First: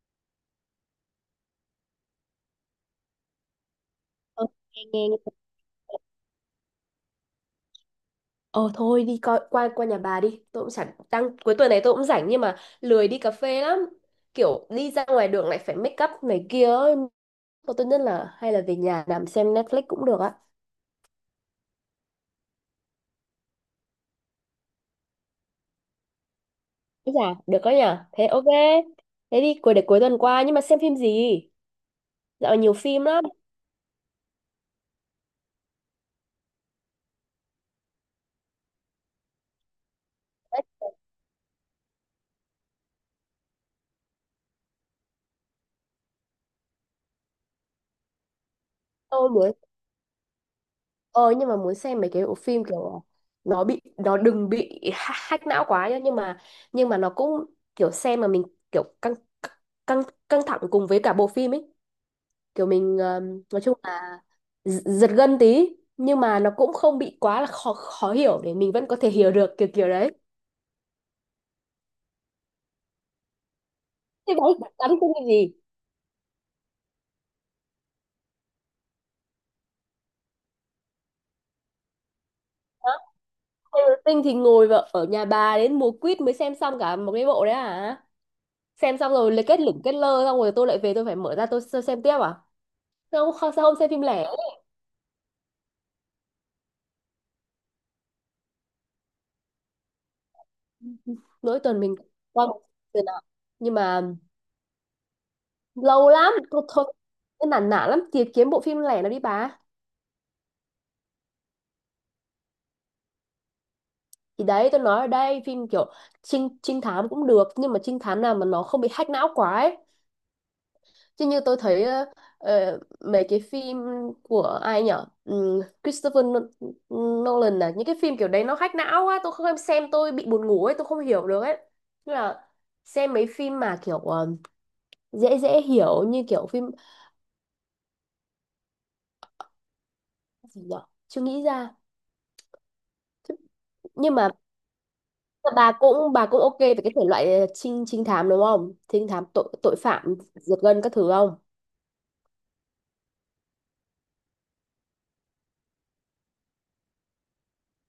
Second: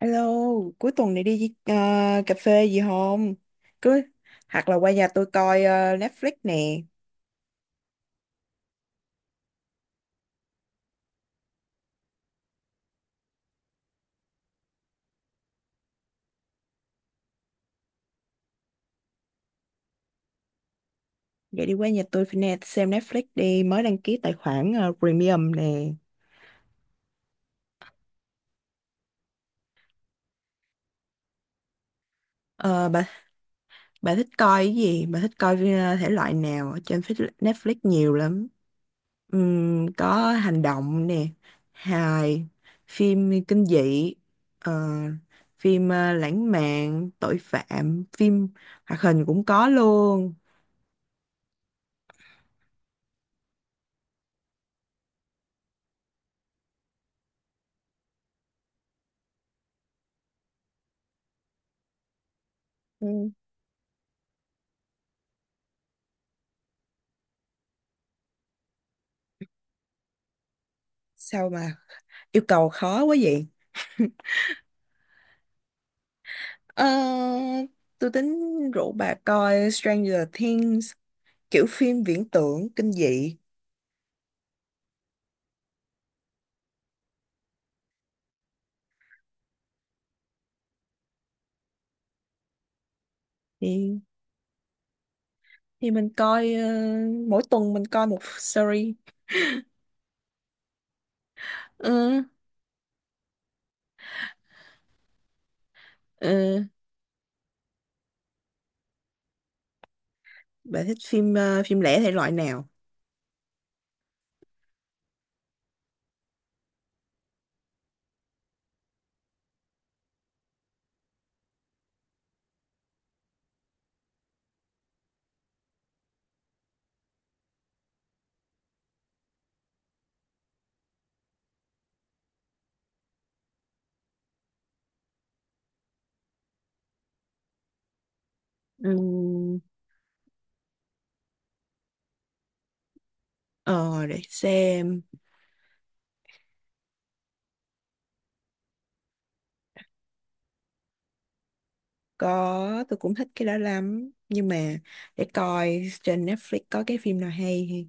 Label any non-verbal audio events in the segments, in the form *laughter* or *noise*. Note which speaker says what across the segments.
Speaker 1: Alo, cuối tuần này đi cà phê gì không? Cứ
Speaker 2: Ờ,
Speaker 1: Hoặc là
Speaker 2: nghe
Speaker 1: qua nhà
Speaker 2: nghe nghe.
Speaker 1: tôi coi Netflix nè.
Speaker 2: Ờ thôi đi coi qua qua nhà bà đi. Tôi cũng chẳng đang cuối tuần này tôi cũng rảnh nhưng mà lười đi cà phê lắm. Kiểu đi ra ngoài đường lại phải make up này kia ấy. Thôi tốt nhất là hay là về nhà nằm xem Netflix cũng được á.
Speaker 1: Vậy đi qua nhà tôi phải nè, xem Netflix đi, mới đăng ký tài khoản premium nè.
Speaker 2: Thế. Dạ, được đó nhỉ. Thế ok. Thế đi cuối tuần qua nhưng mà xem phim gì? Dạo này nhiều
Speaker 1: Ờ,
Speaker 2: phim
Speaker 1: bà
Speaker 2: lắm.
Speaker 1: bà thích coi cái gì? Bà thích coi thể loại nào? Ở trên Netflix nhiều lắm. Có hành động nè, hài, phim kinh dị, ờ, phim lãng mạn, tội phạm, phim hoạt hình
Speaker 2: Tôi
Speaker 1: cũng
Speaker 2: muốn
Speaker 1: có luôn.
Speaker 2: Ờ nhưng mà muốn xem mấy cái bộ phim kiểu nó bị nó đừng bị hack não quá nhá nhưng mà nó cũng kiểu xem mà mình kiểu căng căng căng thẳng cùng với cả bộ phim ấy kiểu mình
Speaker 1: Ừ.
Speaker 2: nói chung là giật gân tí nhưng mà nó cũng không bị quá là khó khó hiểu để mình vẫn có thể hiểu được kiểu kiểu đấy.
Speaker 1: Sao mà yêu cầu khó quá vậy. *laughs*
Speaker 2: Thế bạn tán phim cái gì?
Speaker 1: Ờ, tôi tính rủ bà coi Stranger Things, kiểu phim viễn tưởng
Speaker 2: Hả?
Speaker 1: kinh dị.
Speaker 2: Taylor Swift thì ngồi vào ở nhà bà đến mùa quýt mới xem xong cả một cái bộ đấy à, xem xong rồi lại kết lủng kết lơ xong rồi tôi lại về tôi phải mở ra tôi xem tiếp à? Không, sao không xem
Speaker 1: thì
Speaker 2: phim lẻ?
Speaker 1: thì mình coi mỗi tuần mình coi một series.
Speaker 2: Mỗi tuần mình
Speaker 1: Ừ,
Speaker 2: coi một lần nào. Nhưng mà lâu lắm, thôi,
Speaker 1: ừ.
Speaker 2: thôi. Cái nản nản lắm, tìm kiếm bộ phim lẻ nào đi bà.
Speaker 1: Bà thích phim phim lẻ thể loại nào?
Speaker 2: Thì đấy, tôi nói ở đây, phim kiểu trinh thám cũng được, nhưng mà trinh thám nào mà nó không bị hack não quá ấy. Chứ như tôi thấy mấy cái phim của ai nhở? Christopher Nolan này, những cái phim kiểu đấy nó hack não quá, tôi không xem tôi bị buồn ngủ ấy, tôi không hiểu được ấy. Tức là xem mấy phim mà kiểu dễ dễ hiểu như kiểu phim
Speaker 1: Ừm,
Speaker 2: gì nhở, chưa nghĩ ra. Thế
Speaker 1: ờ
Speaker 2: nhưng
Speaker 1: để
Speaker 2: mà
Speaker 1: xem.
Speaker 2: bà cũng ok về cái thể loại trinh trinh thám đúng không, trinh thám tội tội phạm giật gân các thứ không?
Speaker 1: Có, tôi cũng thích cái đó lắm, nhưng mà để coi trên Netflix có cái phim nào hay thì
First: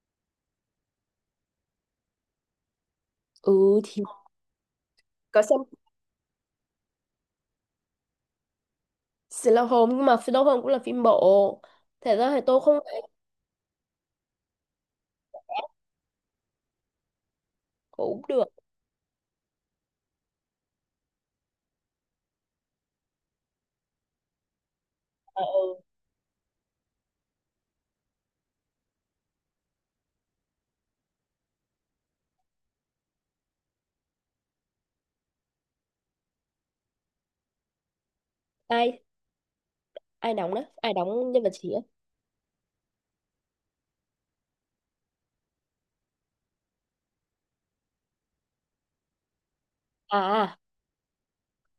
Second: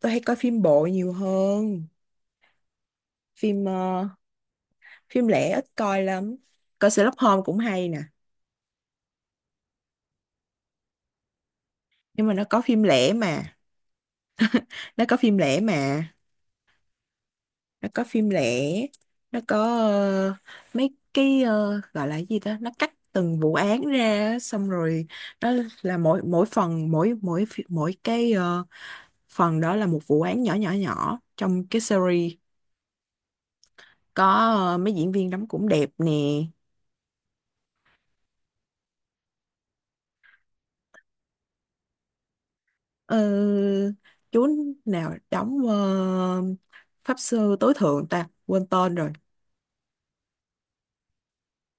Speaker 1: tôi hay coi phim bộ nhiều hơn, phim
Speaker 2: Ừ thì
Speaker 1: phim
Speaker 2: có
Speaker 1: lẻ
Speaker 2: xem
Speaker 1: ít coi lắm. Coi Sherlock Holmes cũng hay nè.
Speaker 2: Sherlock Holmes nhưng mà Sherlock Holmes cũng là phim bộ, thế
Speaker 1: Nhưng
Speaker 2: ra
Speaker 1: mà
Speaker 2: thì tôi không,
Speaker 1: nó có phim lẻ mà nó có
Speaker 2: cũng
Speaker 1: phim
Speaker 2: được.
Speaker 1: lẻ. Nó có mấy cái gọi là cái gì ta, nó cắt từng vụ án ra á, xong rồi
Speaker 2: Ờ,
Speaker 1: nó
Speaker 2: ừ.
Speaker 1: là mỗi mỗi phần, mỗi mỗi phi- mỗi cái phần đó là một vụ án nhỏ nhỏ nhỏ trong cái series. Có mấy diễn viên đóng cũng đẹp nè.
Speaker 2: Ai, ai đóng đó ai đóng nhân vật chính ấy?
Speaker 1: Ờ, chú nào đóng pháp sư tối thượng, ta quên tên rồi.
Speaker 2: À à,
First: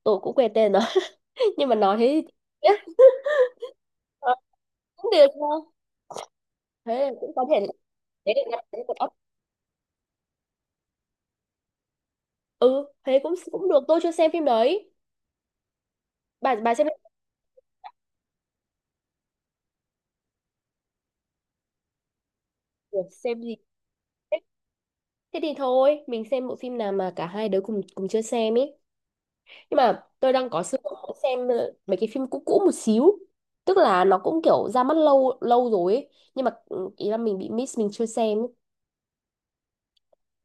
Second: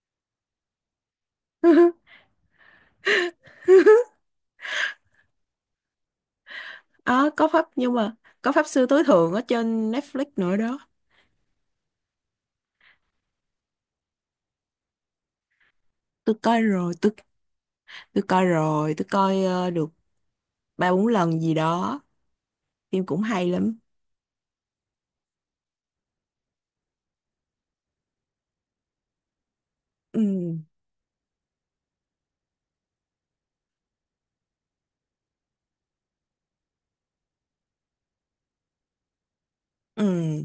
Speaker 2: tôi cũng quên tên rồi *laughs* nhưng mà nói
Speaker 1: *laughs*
Speaker 2: thế thì biết. Ờ, cũng được nha, thế là
Speaker 1: Ờ,
Speaker 2: cũng có
Speaker 1: có
Speaker 2: thể,
Speaker 1: pháp Nhưng mà
Speaker 2: thế được
Speaker 1: có
Speaker 2: nha.
Speaker 1: pháp
Speaker 2: Thế
Speaker 1: sư
Speaker 2: còn
Speaker 1: tối
Speaker 2: ốc.
Speaker 1: thượng ở trên Netflix nữa đó.
Speaker 2: Ừ thế cũng cũng được, tôi chưa xem phim đấy.
Speaker 1: Tôi
Speaker 2: bà
Speaker 1: coi
Speaker 2: bà xem.
Speaker 1: rồi, tôi coi rồi, tôi coi được ba bốn lần gì đó.
Speaker 2: Ủa,
Speaker 1: Phim cũng
Speaker 2: xem
Speaker 1: hay
Speaker 2: gì?
Speaker 1: lắm.
Speaker 2: Thế thế thì thôi mình xem bộ phim nào mà cả hai đứa cùng cùng chưa xem ấy, nhưng mà tôi đang
Speaker 1: Ừ,
Speaker 2: có sự muốn xem mấy cái phim cũ cũ một xíu, tức là nó cũng kiểu ra mắt lâu lâu rồi ấy. Nhưng mà ừ, ý là mình bị miss, mình chưa xem ấy.
Speaker 1: ừ.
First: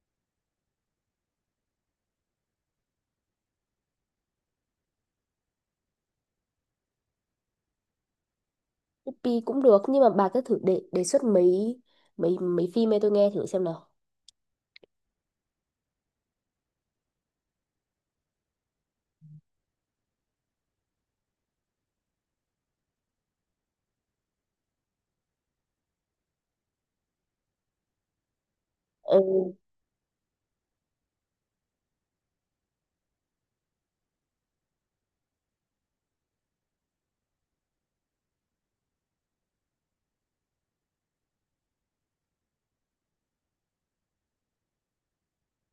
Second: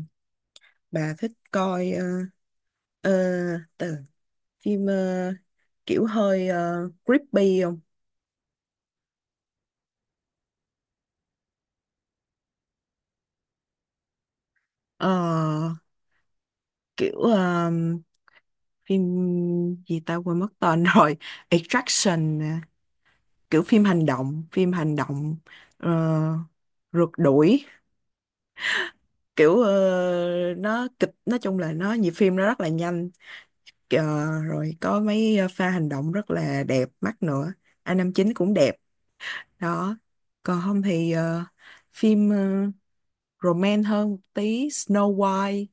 Speaker 1: Bà thích coi ờ, ờ, từ phim kiểu hơi creepy không?
Speaker 2: Pi cũng được nhưng mà bà cứ thử đề đề xuất mấy mấy mấy phim ấy tôi nghe thử xem nào.
Speaker 1: Ờ, Kiểu phim gì ta quên mất tên *laughs* rồi. Extraction, nè. Kiểu phim hành động, ờ, rượt đuổi.
Speaker 2: Ừ,
Speaker 1: Kiểu ờ, nó kịch nói chung là nó nhịp phim nó rất là nhanh. Ờ, Rồi có mấy pha hành động rất là đẹp mắt nữa. Năm chín cũng đẹp. Đó. Còn không thì phim romance hơn một tí, Snow White.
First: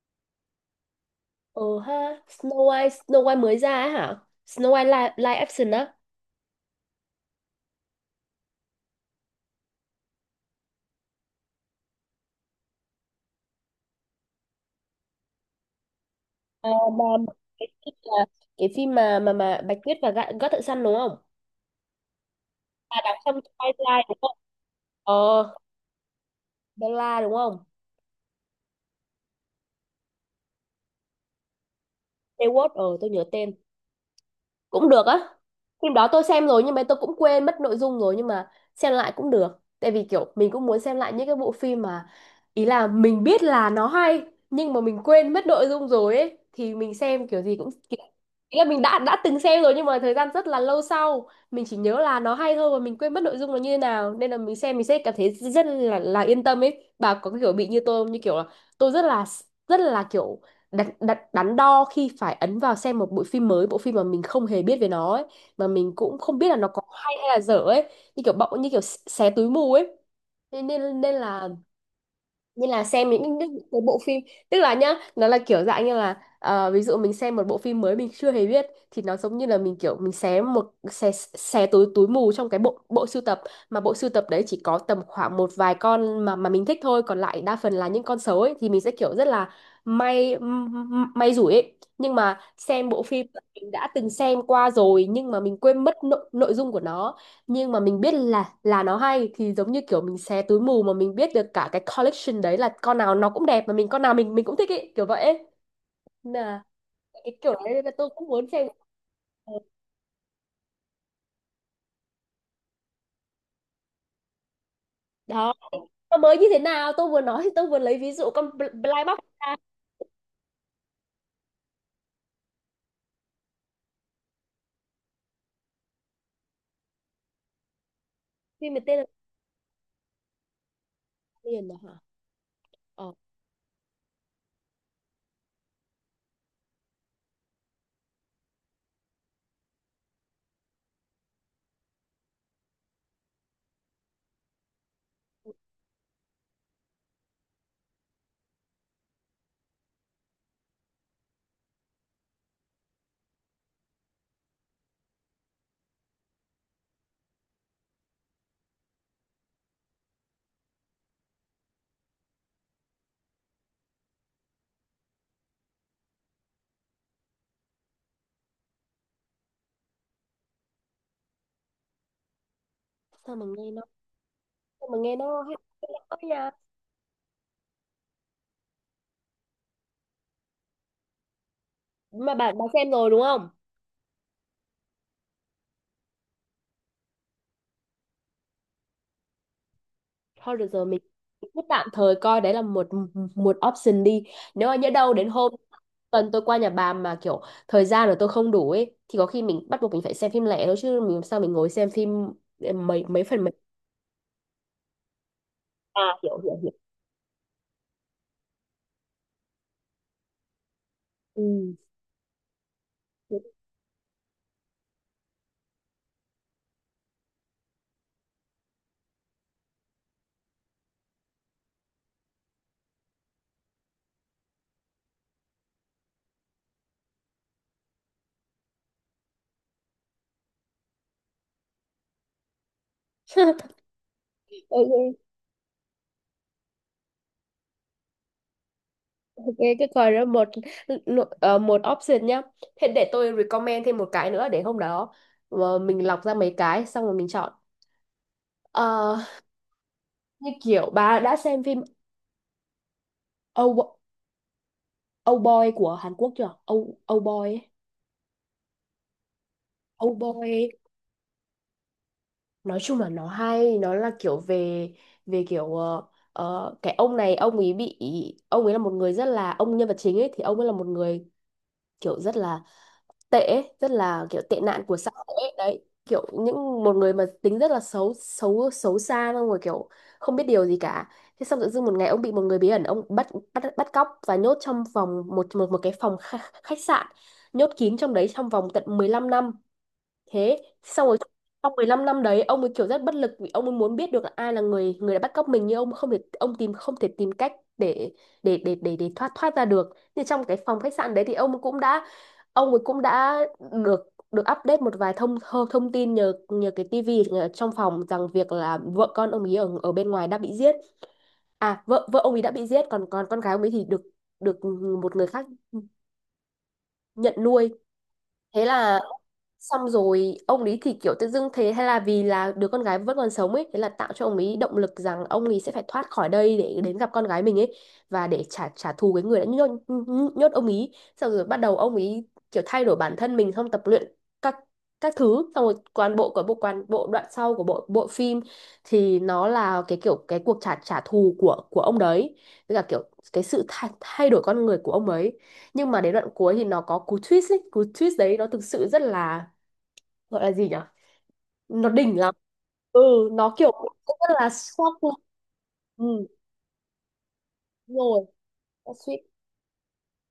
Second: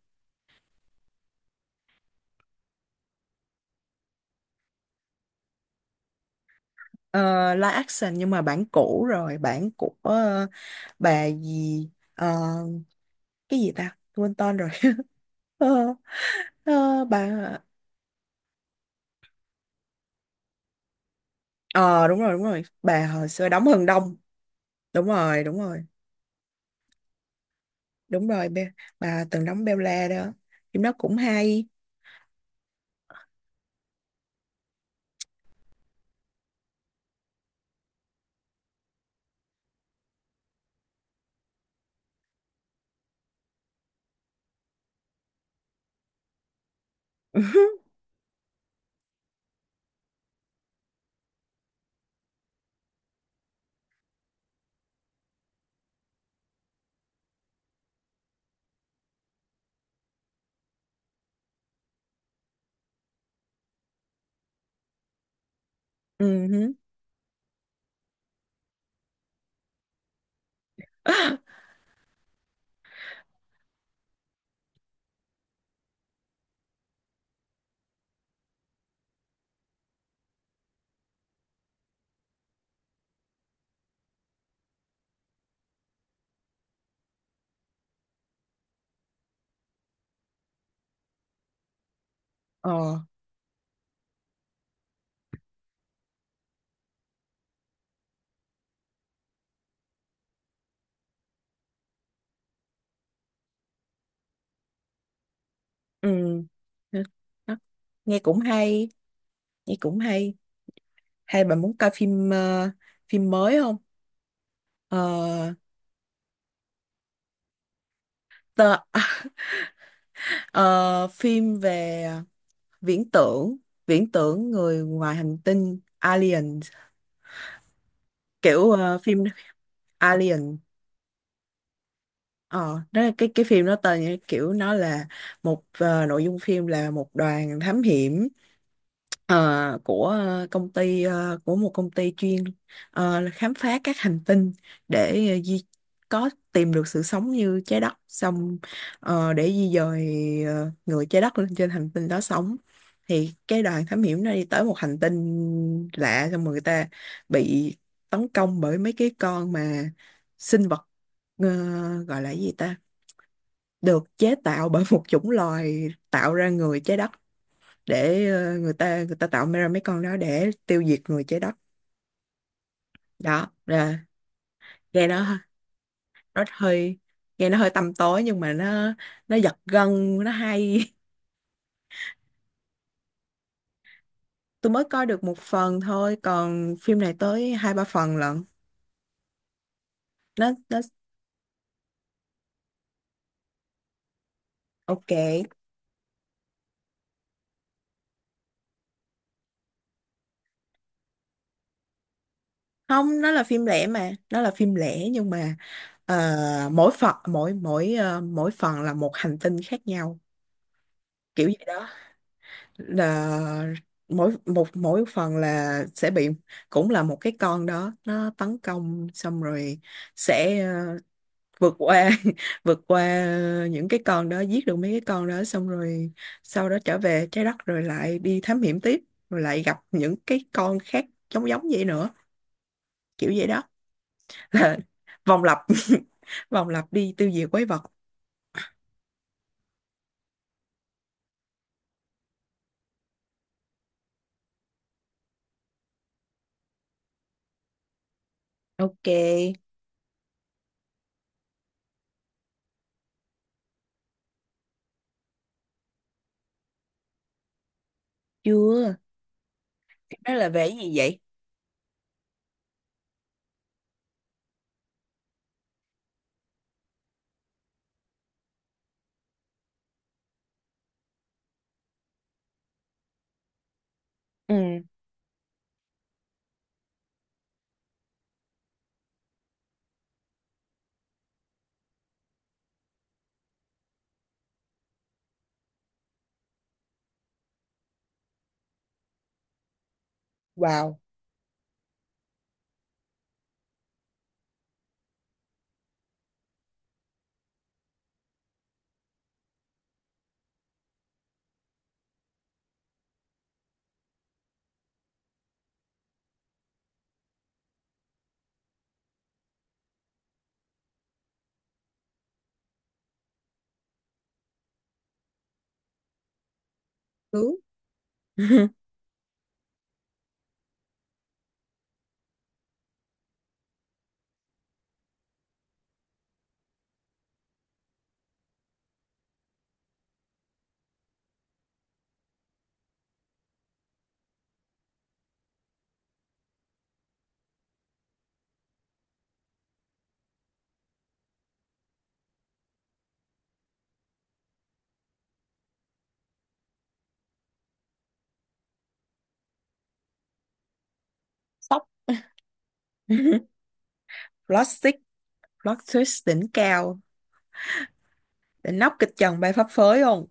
Speaker 2: ừ ha. Snow White mới ra á hả? Snow White live action á?
Speaker 1: Ờ, Live action nhưng mà bản cũ rồi, bản của bà gì ờ, cái gì ta, quên tên rồi. *laughs* Ờ,
Speaker 2: À,
Speaker 1: ờ, bà
Speaker 2: bà, cái phim là cái phim mà mà Bạch Tuyết và gã gã thợ săn đúng không?
Speaker 1: ờ Đúng rồi, đúng rồi,
Speaker 2: À,
Speaker 1: bà
Speaker 2: đằng
Speaker 1: hồi
Speaker 2: trong
Speaker 1: xưa đóng Hừng
Speaker 2: Twilight
Speaker 1: Đông.
Speaker 2: đúng không?
Speaker 1: Đúng
Speaker 2: Ờ,
Speaker 1: rồi, đúng rồi,
Speaker 2: Bella đúng không?
Speaker 1: đúng rồi. Bà từng đóng Bella đó, phim đó cũng hay.
Speaker 2: Stewart, ờ tôi nhớ tên, cũng được á. Phim đó tôi xem rồi nhưng mà tôi cũng quên mất nội dung rồi, nhưng mà xem lại cũng được tại vì kiểu mình cũng muốn xem lại những cái bộ phim mà ý là mình biết là nó hay, nhưng mà mình quên mất nội dung rồi ấy thì mình xem kiểu gì cũng
Speaker 1: *laughs*
Speaker 2: kiểu, ý là mình đã từng xem rồi nhưng mà thời gian rất là lâu sau mình chỉ nhớ là nó hay thôi và mình quên mất nội dung nó như thế nào nên là mình xem mình sẽ cảm thấy rất là yên tâm ấy. Bà có kiểu bị như tôi không, như kiểu là tôi rất là kiểu đắn đo khi phải ấn vào xem một bộ phim mới, bộ phim mà mình không hề biết về nó ấy, mà mình cũng không
Speaker 1: Ừ
Speaker 2: biết là nó
Speaker 1: hứ.
Speaker 2: có hay hay là dở ấy, như kiểu bỗng như kiểu xé túi mù ấy, nên nên là như là xem những cái bộ phim, tức là nhá nó là kiểu dạng như là ví dụ mình xem một bộ phim mới mình chưa hề biết thì nó giống như là mình kiểu mình xé một xé xé túi túi mù trong cái bộ bộ sưu tập mà bộ sưu tập đấy chỉ có tầm khoảng một vài con mà mình thích thôi còn lại đa phần là những con xấu ấy thì mình sẽ kiểu rất là may may rủi ấy, nhưng mà xem
Speaker 1: ờ
Speaker 2: bộ phim mình đã từng xem qua rồi nhưng mà mình quên mất nội dung của nó nhưng mà mình biết là nó hay thì giống như kiểu mình xé túi mù mà mình biết được cả cái collection đấy là con nào nó cũng đẹp mà mình con nào mình cũng thích ý kiểu vậy ấy.
Speaker 1: ừ.
Speaker 2: Nên là cái kiểu
Speaker 1: Đó.
Speaker 2: đấy là tôi
Speaker 1: Nghe
Speaker 2: cũng
Speaker 1: cũng
Speaker 2: muốn xem.
Speaker 1: hay,
Speaker 2: Ờ,
Speaker 1: nghe cũng hay. Hay bà muốn coi phim phim mới không? Ờ,
Speaker 2: đó nó mới như thế nào tôi vừa nói thì tôi vừa lấy ví dụ con
Speaker 1: tờ,
Speaker 2: Blind Box
Speaker 1: *laughs*
Speaker 2: ra.
Speaker 1: ờ, Phim về viễn tưởng viễn tưởng người ngoài hành tinh, Alien. Kiểu
Speaker 2: Phim này tên là
Speaker 1: phim Alien.
Speaker 2: liền đó hả?
Speaker 1: Ờ Đó
Speaker 2: Ờ,
Speaker 1: là cái phim đó, tên như kiểu nó là nội dung phim là một đoàn thám hiểm ờ, của ờ, công ty ờ, của một công ty chuyên là khám phá các hành tinh để ờ, di có tìm được sự sống như trái đất, xong để di dời người trái đất lên trên hành tinh đó sống. Thì cái đoàn thám hiểm nó đi tới một hành tinh lạ, xong rồi người ta bị tấn công bởi mấy cái con mà sinh vật ờ, gọi là cái gì ta, được chế tạo bởi *laughs* một chủng loài tạo ra người trái đất, để người ta tạo ra mấy con đó để tiêu diệt người trái đất.
Speaker 2: sao
Speaker 1: Đó
Speaker 2: mà nghe nó,
Speaker 1: là,
Speaker 2: sao mà
Speaker 1: nghe
Speaker 2: nghe
Speaker 1: nó
Speaker 2: nó hay quá
Speaker 1: nó
Speaker 2: nha.
Speaker 1: hơi nghe nó hơi tăm tối nhưng mà nó giật gân, nó hay. *laughs*
Speaker 2: Mà bạn bạn xem rồi đúng không?
Speaker 1: Tôi mới coi được một phần thôi, còn phim này tới hai ba phần lận. nó
Speaker 2: Thôi được
Speaker 1: nó
Speaker 2: rồi mình cứ tạm thời coi đấy là một, một option đi, nếu mà nhỡ
Speaker 1: ok
Speaker 2: đâu đến hôm tuần tôi qua nhà bà mà kiểu thời gian rồi tôi không đủ ấy thì có khi mình bắt buộc mình phải xem phim lẻ thôi chứ mình làm sao mình ngồi xem phim mấy
Speaker 1: không
Speaker 2: mấy
Speaker 1: nó là
Speaker 2: phần mấy.
Speaker 1: phim lẻ mà, nó là phim lẻ nhưng mà
Speaker 2: À *laughs* hiểu hiểu hiểu.
Speaker 1: mỗi phần, mỗi mỗi ờ, mỗi phần là một hành tinh khác nhau. Kiểu gì
Speaker 2: Ừ.
Speaker 1: đó, là mỗi phần là sẽ bị cũng là một cái con đó nó tấn công, xong rồi sẽ vượt qua *laughs* vượt qua những cái con đó, giết được mấy cái con đó, xong rồi sau đó trở về trái đất rồi lại đi thám hiểm tiếp, rồi lại gặp những cái con khác giống giống vậy nữa, kiểu vậy đó.
Speaker 2: *laughs*
Speaker 1: *laughs* Là
Speaker 2: Ok,
Speaker 1: vòng lặp. *laughs* Vòng lặp đi tiêu diệt quái vật.
Speaker 2: ok cái coi đó một, một option nhá. Thế để tôi recommend thêm một cái nữa để hôm đó, mình lọc ra mấy cái xong rồi mình chọn.
Speaker 1: Ok,
Speaker 2: Ờ, như kiểu bà đã xem phim Ow- Âu Boy của Hàn Quốc chưa? Âu Âu Boy ấy.
Speaker 1: chưa.
Speaker 2: Âu
Speaker 1: Đó là
Speaker 2: Boy
Speaker 1: về
Speaker 2: ấy,
Speaker 1: cái gì vậy?
Speaker 2: nói chung là nó hay, nó là kiểu về về kiểu cái ông này ông ấy bị, ông ấy là một người rất là, ông nhân vật chính ấy thì ông ấy là một người kiểu rất là tệ ấy, rất là kiểu tệ
Speaker 1: Ừ.
Speaker 2: nạn của xã hội ấy. Đấy, kiểu những một người mà tính rất là xấu xấu xấu xa xong rồi kiểu không biết điều gì cả. Thế xong tự dưng một ngày ông bị một người bí ẩn ông bắt, bắt cóc và nhốt trong vòng một một một cái phòng khách sạn, nhốt kín trong đấy trong vòng tận 15 năm. Thế
Speaker 1: Wow.
Speaker 2: xong rồi trong 15 năm đấy ông ấy kiểu rất bất lực vì ông ấy muốn biết được là ai là người người đã bắt cóc mình nhưng ông không thể, ông tìm không thể tìm cách để để thoát thoát ra được, nhưng trong cái phòng khách sạn đấy thì ông cũng đã, ông ấy cũng đã được được update một vài thông thông, thông tin nhờ nhờ cái tivi ở trong phòng rằng việc là vợ con ông ấy ở ở bên ngoài đã bị giết, à vợ vợ ông ấy đã bị giết còn còn con gái ông ấy thì được, được một người khác nhận
Speaker 1: Cứu.
Speaker 2: nuôi. Thế
Speaker 1: *laughs*
Speaker 2: là xong rồi ông ấy thì kiểu tự dưng thế hay là vì là đứa con gái vẫn còn sống ấy thế là tạo cho ông ấy động lực rằng ông ấy sẽ phải thoát khỏi đây để đến gặp con gái mình ấy và để trả trả thù cái người đã nhốt ông ấy, xong rồi bắt đầu ông ấy kiểu thay đổi bản thân mình xong tập luyện các các thứ, xong rồi toàn bộ đoạn sau của bộ bộ phim thì nó là cái kiểu cái cuộc trả trả thù của ông đấy với cả kiểu cái sự thay đổi con người của ông ấy, nhưng mà đến đoạn cuối thì nó có cú twist ấy, cú twist đấy nó thực sự rất là, gọi là gì nhỉ,
Speaker 1: Sốc.
Speaker 2: nó đỉnh lắm. Ừ
Speaker 1: *laughs*
Speaker 2: nó kiểu cũng rất là
Speaker 1: Plastic,
Speaker 2: shock luôn.
Speaker 1: plot twist
Speaker 2: Ừ
Speaker 1: đỉnh cao.
Speaker 2: đúng rồi,
Speaker 1: Đỉnh
Speaker 2: nó
Speaker 1: nóc kịch
Speaker 2: suýt
Speaker 1: trần bay phấp phới không?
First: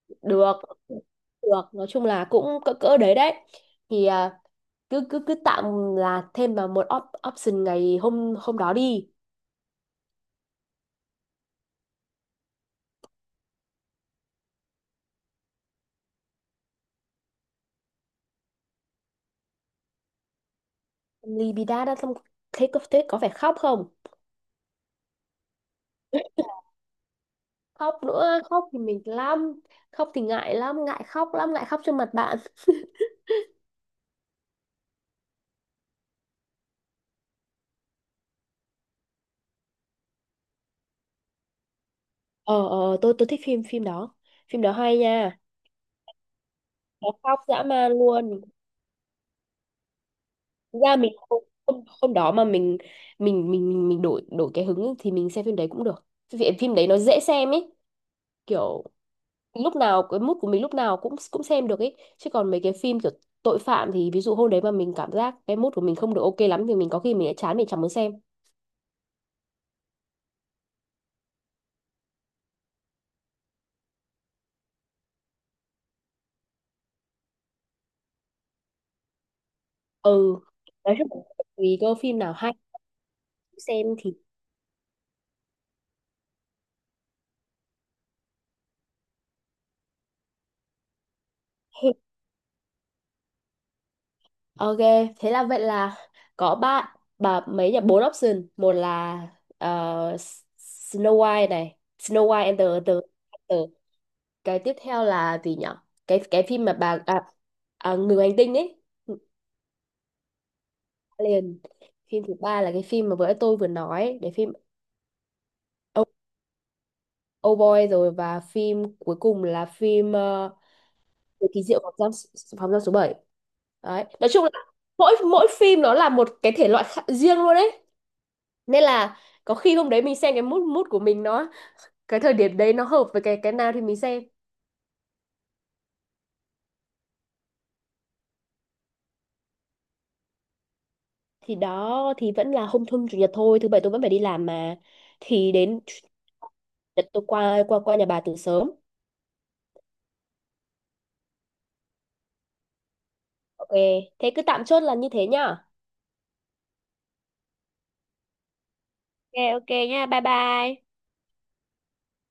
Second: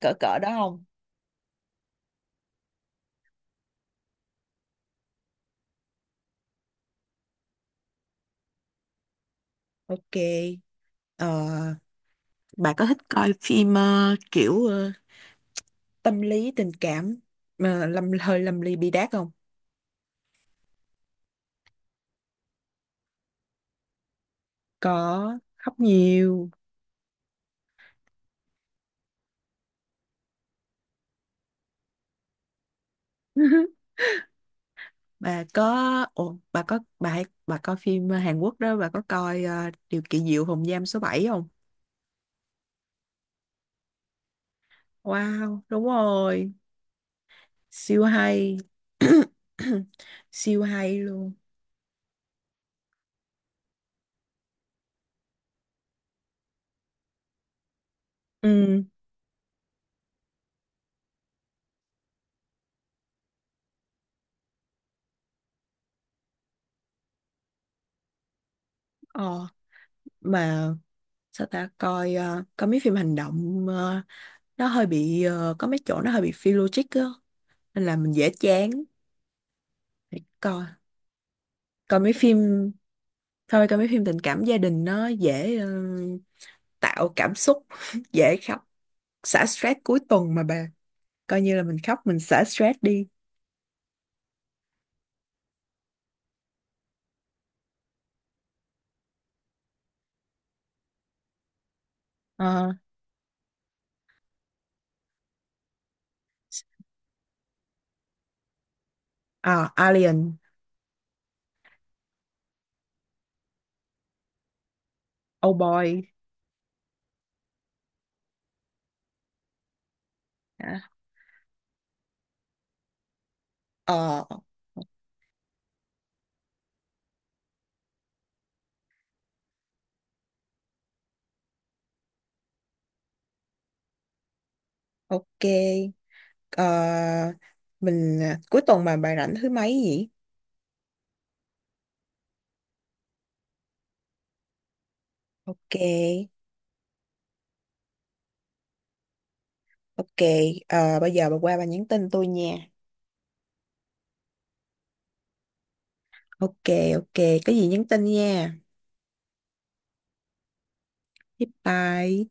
Speaker 1: Cỡ cỡ đó
Speaker 2: được,
Speaker 1: không?
Speaker 2: được nói chung là cũng cỡ cỡ đấy đấy thì à, cứ cứ cứ tạm là thêm vào một option ngày hôm hôm đó đi.
Speaker 1: Ok. Ờ, bà có thích coi phim kiểu tâm lý tình cảm mà hơi lâm ly bi đát không?
Speaker 2: Libida đã xong, thế có, thế có phải khóc không?
Speaker 1: Có khóc nhiều.
Speaker 2: Khóc nữa, khóc thì mình lắm, khóc thì ngại lắm, ngại khóc lắm, ngại khóc trước mặt bạn.
Speaker 1: *laughs* Bà có ồ, bà có bà hay- Bà coi phim Hàn Quốc đó, bà có coi Điều kỳ diệu phòng giam số 7 không?
Speaker 2: Ờ ờ tôi thích phim phim đó, phim đó hay nha,
Speaker 1: Wow, đúng rồi.
Speaker 2: nó khóc dã man
Speaker 1: Siêu
Speaker 2: luôn.
Speaker 1: hay. *coughs* Siêu
Speaker 2: Thực ra
Speaker 1: hay
Speaker 2: mình
Speaker 1: luôn.
Speaker 2: hôm, hôm hôm đó mà mình đổi đổi cái hứng ấy, thì mình xem phim đấy cũng được vì phim đấy nó dễ xem ấy, kiểu
Speaker 1: Ừ,
Speaker 2: lúc nào cái mood của mình lúc nào cũng cũng xem được ấy chứ còn mấy cái phim kiểu tội phạm thì ví dụ hôm đấy mà mình cảm giác cái mood của mình không được ok lắm thì mình có khi mình sẽ chán mình chẳng muốn xem.
Speaker 1: ờ mà sao ta coi coi mấy phim hành động, nó hơi bị có mấy chỗ nó hơi bị phi logic á, nên là mình dễ chán. Để
Speaker 2: Ừ,
Speaker 1: coi.
Speaker 2: nói chung là tùy cơ
Speaker 1: Coi mấy
Speaker 2: phim nào
Speaker 1: phim
Speaker 2: hay
Speaker 1: Thôi coi mấy
Speaker 2: xem
Speaker 1: phim
Speaker 2: thì
Speaker 1: tình cảm gia đình, nó dễ tạo cảm xúc *laughs* dễ khóc, xả stress cuối tuần mà bà, coi như là mình
Speaker 2: hay.
Speaker 1: khóc mình xả stress đi.
Speaker 2: Ok, thế là vậy là có ba bà mấy nhỉ bốn option, một là ờ, Snow White này, Snow White and
Speaker 1: Ờ,
Speaker 2: the, cái tiếp theo là gì nhở, cái phim mà bà à, à, người ngoài hành tinh ấy,
Speaker 1: À, Alien.
Speaker 2: liền, phim thứ ba là cái phim mà vừa tôi vừa nói để phim
Speaker 1: Oh
Speaker 2: Oh,
Speaker 1: Boy.
Speaker 2: oh Boy rồi và phim cuối cùng là phim
Speaker 1: Hả?
Speaker 2: Người kỳ diệu phòng giam, phòng giam số 7, đấy
Speaker 1: ờ
Speaker 2: nói chung là mỗi mỗi phim nó là một cái thể loại khác, riêng luôn đấy nên là có khi hôm đấy mình xem cái mood mood của mình nó, cái thời điểm đấy nó hợp với cái nào thì mình xem.
Speaker 1: ok. Ờ, mình cuối tuần mà bà rảnh thứ mấy vậy?
Speaker 2: Thì đó thì vẫn là hôm hôm chủ nhật thôi, thứ bảy tôi vẫn phải đi làm mà, thì
Speaker 1: Ok.
Speaker 2: đến, đợt tôi qua qua qua nhà bà từ sớm.
Speaker 1: Ok, bây giờ bà qua bà nhắn tin tôi nha.
Speaker 2: Ok, thế cứ tạm chốt là như thế nhá.
Speaker 1: Ok, ok, có gì nhắn tin nha.
Speaker 2: Ok ok nha, bye bye.
Speaker 1: Bye bye.